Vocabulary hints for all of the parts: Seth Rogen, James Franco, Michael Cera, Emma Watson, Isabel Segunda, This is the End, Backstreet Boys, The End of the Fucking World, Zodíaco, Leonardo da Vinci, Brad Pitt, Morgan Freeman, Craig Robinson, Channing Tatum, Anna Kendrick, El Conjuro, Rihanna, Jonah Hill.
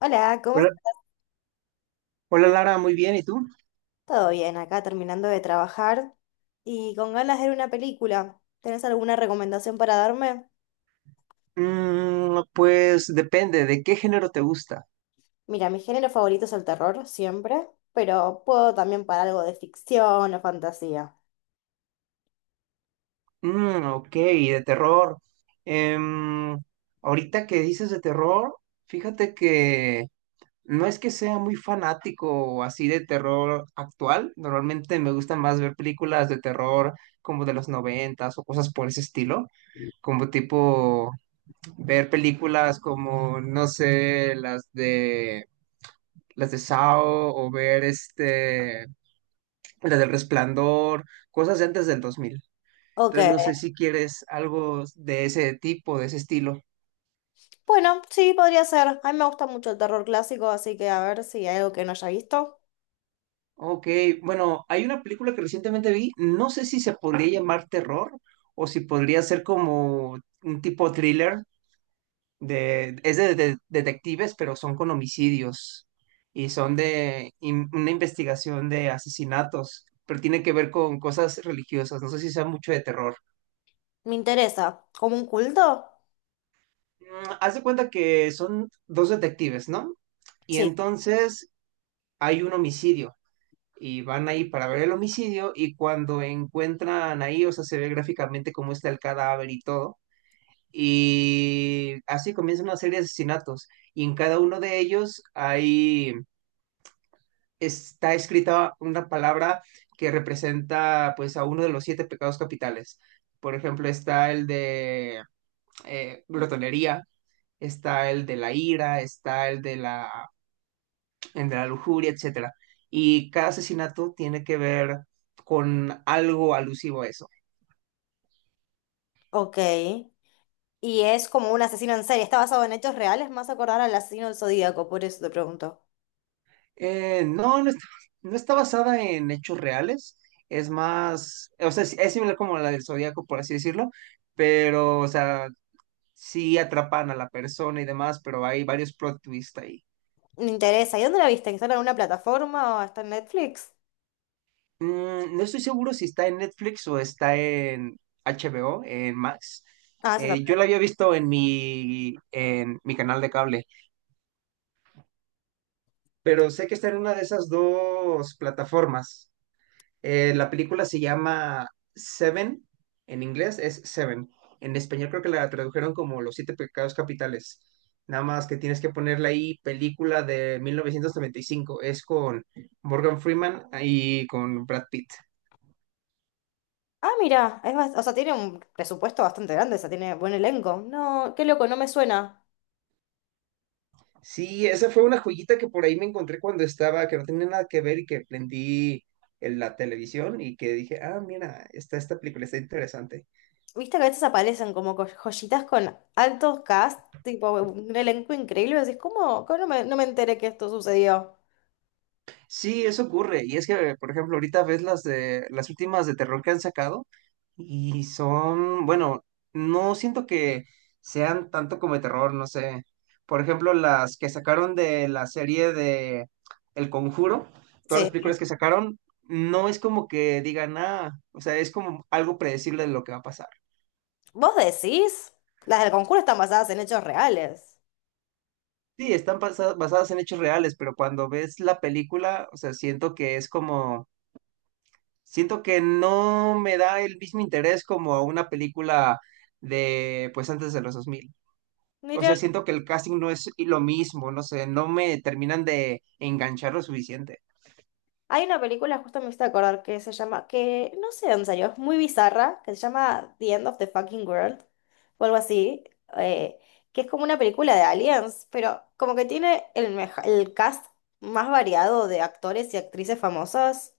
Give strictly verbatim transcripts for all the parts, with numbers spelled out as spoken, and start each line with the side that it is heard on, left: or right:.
left: Hola, ¿cómo
right: Hola,
left: estás?
right: hola, Lara, muy bien, ¿y tú?
left: ¿Todo bien? Acá terminando de trabajar y con ganas de ver una película. ¿Tenés alguna recomendación para darme?
right: Mm, pues depende, ¿de qué género te gusta?
left: Mira, mi género favorito es el terror, siempre, pero puedo también para algo de ficción o fantasía.
right: Mm, ok, de terror. Em, Ahorita que dices de terror, fíjate que no es que sea muy fanático o así de terror actual. Normalmente me gusta más ver películas de terror como de los noventas o cosas por ese estilo, como tipo ver películas como, no sé, las de las de Saw o ver este la del Resplandor, cosas de antes del dos mil.
left: Ok,
right: Entonces, no sé si quieres algo de ese tipo, de ese estilo.
left: bueno, sí, podría ser. A mí me gusta mucho el terror clásico, así que a ver si hay algo que no haya visto.
right: Ok, bueno, hay una película que recientemente vi, no sé si se podría llamar terror o si podría ser como un tipo thriller, de, es de, de- detectives, pero son con homicidios y son de in- una investigación de asesinatos, pero tiene que ver con cosas religiosas, no sé si sea mucho de terror.
left: Me interesa. ¿Como un culto?
right: Mm, haz de cuenta que son dos detectives, ¿no? Y
left: Sí,
right: entonces hay un homicidio y van ahí para ver el homicidio y cuando encuentran ahí, o sea, se ve gráficamente cómo está el cadáver y todo. Y así comienza una serie de asesinatos y en cada uno de ellos hay, está escrita una palabra que representa pues a uno de los siete pecados capitales. Por ejemplo, está el de eh, glotonería, está el de la ira, está el de la entre la lujuria, etcétera. Y cada asesinato tiene que ver con algo alusivo a eso.
left: ok. Y es como un asesino en serie. ¿Está basado en hechos reales? Más acordar al asesino del Zodíaco, por eso te pregunto.
right: Eh, no, no está, no está basada en hechos reales, es más, o sea, es es similar como la del Zodíaco, por así decirlo, pero, o sea, sí atrapan a la persona y demás, pero hay varios plot twists ahí.
left: Me interesa. ¿Y dónde la viste? ¿Que está en alguna plataforma o está en Netflix?
right: Mm, no estoy seguro si está en Netflix o está en H B O, en Max.
left: Ah, esa
right: Eh,
left: está.
right: yo la había visto en mi, en mi canal de cable, pero sé que está en una de esas dos plataformas. Eh, la película se llama Seven, en inglés es Seven. En español creo que la tradujeron como Los Siete Pecados Capitales. Nada más que tienes que ponerle ahí película de mil novecientos noventa y cinco. Es con Morgan Freeman y con Brad Pitt.
left: Ah, mira, es bas- o sea, tiene un presupuesto bastante grande, o sea, tiene buen elenco. No, qué loco, no me suena.
right: Sí, esa fue una joyita que por ahí me encontré cuando estaba, que no tenía nada que ver y que prendí en la televisión y que dije, ah, mira, está esta película, está interesante.
left: Viste que a veces aparecen como co- joyitas con altos cast, tipo un elenco increíble, y decís, ¿cómo? ¿Cómo no me, no me enteré que esto sucedió?
right: Sí, eso ocurre. Y es que, por ejemplo, ahorita ves las de las últimas de terror que han sacado y son, bueno, no siento que sean tanto como de terror, no sé. Por ejemplo, las que sacaron de la serie de El Conjuro, todas
left: Sí.
right: las películas que sacaron, no es como que digan nada, o sea, es como algo predecible de lo que va a pasar.
left: ¿Vos decís? Las del concurso están basadas en hechos reales.
right: Sí, están basa- basadas en hechos reales, pero cuando ves la película, o sea, siento que es como, siento que no me da el mismo interés como a una película de, pues antes de los dos mil. O sea, siento que el casting no es lo mismo, no sé, no me terminan de enganchar lo suficiente.
left: Hay una película, justo me hice acordar, que se llama, que no sé dónde salió, es muy bizarra, que se llama The End of the Fucking World, o algo así, eh, que es como una película de aliens, pero como que tiene el, meja- el cast más variado de actores y actrices famosas,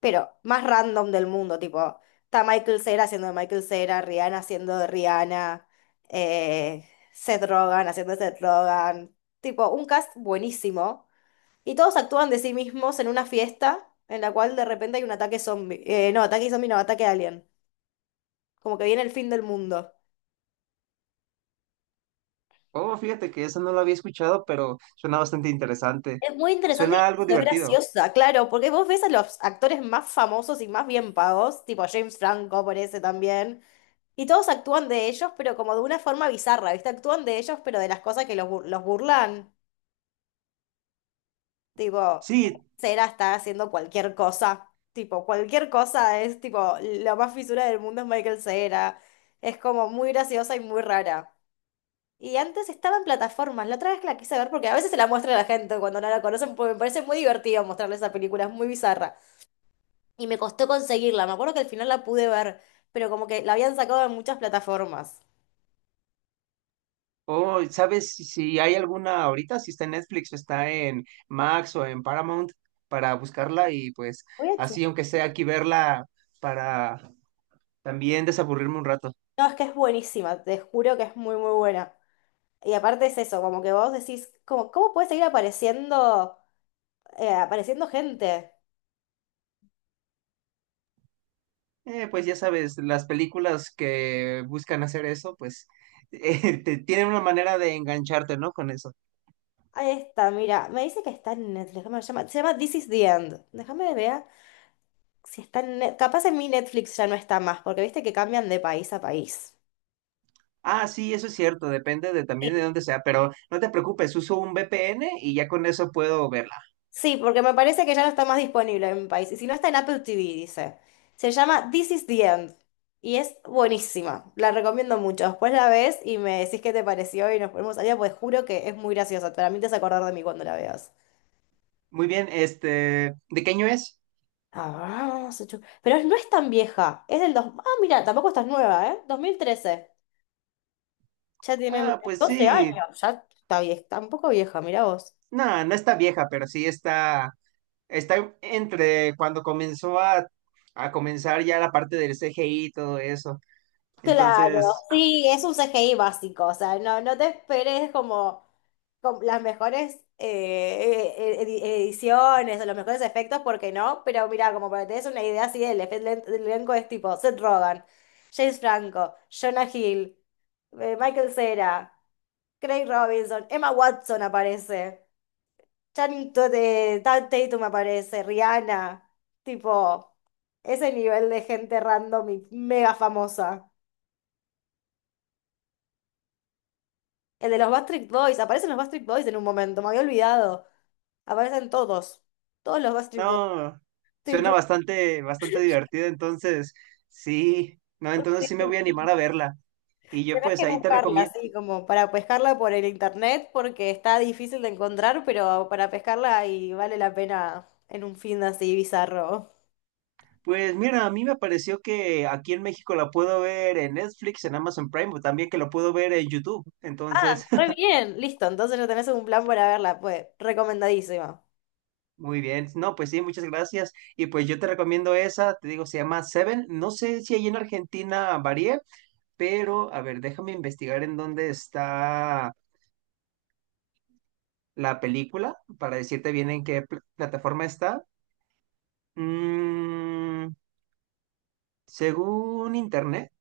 left: pero más random del mundo, tipo, está Michael Cera haciendo de Michael Cera, Rihanna haciendo de Rihanna, eh, Seth Rogen haciendo de Seth Rogen, tipo, un cast buenísimo y todos actúan de sí mismos en una fiesta en la cual de repente hay un ataque zombie. Eh, no, ataque zombie, no, ataque alien. Como que viene el fin del mundo.
right: Oh, fíjate que eso no lo había escuchado, pero suena bastante interesante.
left: Es muy interesante
right: Suena algo
left: y es
right: divertido.
left: graciosa, claro, porque vos ves a los actores más famosos y más bien pagos, tipo James Franco por ese también, y todos actúan de ellos, pero como de una forma bizarra, ¿viste? Actúan de ellos, pero de las cosas que los, bur- los burlan. Tipo,
right: Sí,
left: Cera está haciendo cualquier cosa. Tipo, cualquier cosa es tipo, la más fisura del mundo es Michael Cera. Es como muy graciosa y muy rara. Y antes estaba en plataformas. La otra vez que la quise ver, porque a veces se la muestra a la gente cuando no la conocen, porque me parece muy divertido mostrarle esa película, es muy bizarra. Y me costó conseguirla. Me acuerdo que al final la pude ver, pero como que la habían sacado en muchas plataformas.
right: oh, ¿sabes si si hay alguna ahorita? Si está en Netflix o está en Max o en Paramount para buscarla y pues
left: Voy a chu-
right: así, aunque sea aquí verla para también desaburrirme un rato.
left: No, es que es buenísima, te juro que es muy, muy buena. Y aparte es eso, como que vos decís, como, ¿cómo puede seguir apareciendo? eh, apareciendo gente.
right: Eh, pues ya sabes, las películas que buscan hacer eso, pues eh, te- tienen una manera de engancharte, ¿no? Con eso.
left: Ahí está, mira, me dice que está en Netflix, ¿cómo se llama? Se llama This is the End. Déjame ver si está en Net- Capaz en mi Netflix ya no está más, porque viste que cambian de país a país.
right: Ah, sí, eso es cierto, depende de
left: Sí.
right: también de dónde sea, pero no te preocupes, uso un V P N y ya con eso puedo verla.
left: Sí, porque me parece que ya no está más disponible en mi país. Y si no está en Apple T V, dice. Se llama This is the End. Y es buenísima. La recomiendo mucho. Después la ves y me decís qué te pareció y nos ponemos allá, pues juro que es muy graciosa. Para mí te vas a acordar de mí cuando la veas.
right: Muy bien, este, ¿de qué año es?
left: Ah, se chu- Pero no es tan vieja, es del dos... Ah, mira, tampoco estás nueva, ¿eh? Dos mil trece. Ya tiene
right: Ah,
left: mira,
right: pues
left: doce
right: sí.
left: años, ya está vieja, tampoco vieja, mira vos.
right: No, no está vieja, pero sí está, está entre cuando comenzó a, a comenzar ya la parte del C G I y todo eso.
left: Claro,
right: Entonces,
left: sí, es un C G I básico, o sea, no, no te esperes como, como las mejores eh, eh, edi- ediciones o los mejores efectos, porque no, pero mira, como para que te des una idea así, el efe- el elenco es tipo Seth Rogen, James Franco, Jonah Hill, eh, Michael Cera. Craig Robinson, Emma Watson aparece, Channing Tatum Tatum aparece, Rihanna, tipo, ese nivel de gente random y mega famosa. El de los Backstreet Boys, aparecen los Backstreet Boys en un momento, me había olvidado. Aparecen todos, todos los Backstreet Boys.
right: no, suena
left: Tipo,
right: bastante, bastante divertido. Entonces, sí, no, entonces sí me voy a animar a verla. Y yo
left: Tenés
right: pues
left: que
right: ahí te
left: buscarla,
right: recomiendo.
left: así como para pescarla por el internet, porque está difícil de encontrar, pero para pescarla y vale la pena en un fin de así bizarro.
right: Pues mira, a mí me pareció que aquí en México la puedo ver en Netflix, en Amazon Prime, o también que lo puedo ver en YouTube.
left: Ah,
right: Entonces,
left: re bien, listo. Entonces ya tenés un plan para verla, pues, recomendadísimo.
right: muy bien, no, pues sí, muchas gracias. Y pues yo te recomiendo esa, te digo, se llama Seven. No sé si ahí en Argentina varía, pero a ver, déjame investigar en dónde está la película para decirte bien en qué pl- plataforma está. Mm, según internet,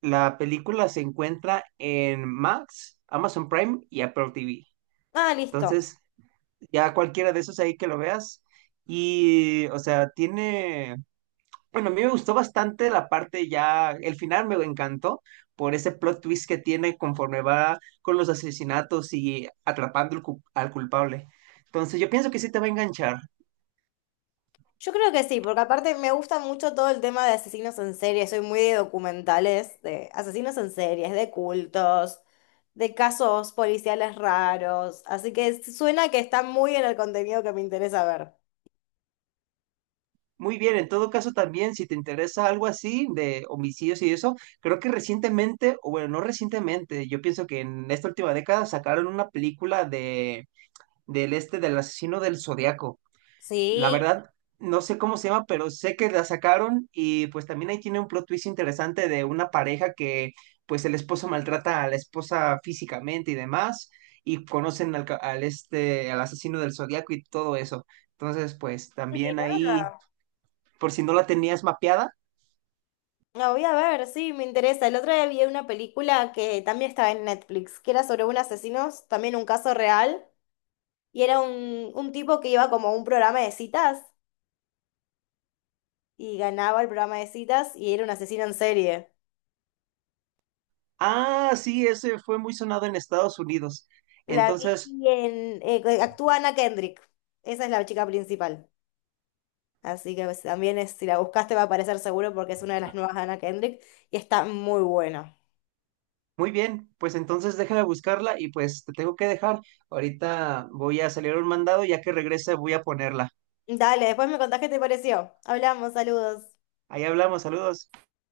right: la película se encuentra en Max, Amazon Prime y Apple T V.
left: Ah, listo.
right: Entonces, ya cualquiera de esos ahí que lo veas. Y, o sea, tiene, bueno, a mí me gustó bastante la parte ya, el final me encantó por ese plot twist que tiene conforme va con los asesinatos y atrapando al cu- al culpable. Entonces yo pienso que sí te va a enganchar.
left: Yo creo que sí, porque aparte me gusta mucho todo el tema de asesinos en serie. Soy muy de documentales, de asesinos en series, de cultos, de casos policiales raros. Así que suena que está muy en el contenido que me interesa ver.
right: Muy bien, en todo caso también, si te interesa algo así de homicidios y eso, creo que recientemente, o bueno, no recientemente, yo pienso que en esta última década sacaron una película de del este del asesino del Zodiaco. La
left: Sí,
right: verdad, no sé cómo se llama, pero sé que la sacaron y pues también ahí tiene un plot twist interesante de una pareja que pues el esposo maltrata a la esposa físicamente y demás y conocen al, ca- al este, al asesino del zodiaco y todo eso. Entonces, pues también ahí,
left: mirá.
right: por si no la tenías mapeada.
left: La voy a ver, sí, me interesa. El otro día vi una película que también estaba en Netflix, que era sobre un asesino, también un caso real. Y era un, un tipo que iba como a un programa de citas y ganaba el programa de citas y era un asesino en serie.
right: Ah, sí, ese fue muy sonado en Estados Unidos.
left: La vi
right: Entonces,
left: en, eh, que actúa Anna Kendrick. Esa es la chica principal. Así que pues, también es, si la buscaste va a aparecer seguro porque es una de las nuevas de Anna Kendrick y está muy buena.
right: muy bien, pues entonces deja de buscarla y pues te tengo que dejar. Ahorita voy a salir a un mandado, ya que regrese voy a ponerla.
left: Dale, después me contás qué te pareció. Hablamos, saludos.
right: Ahí hablamos, saludos.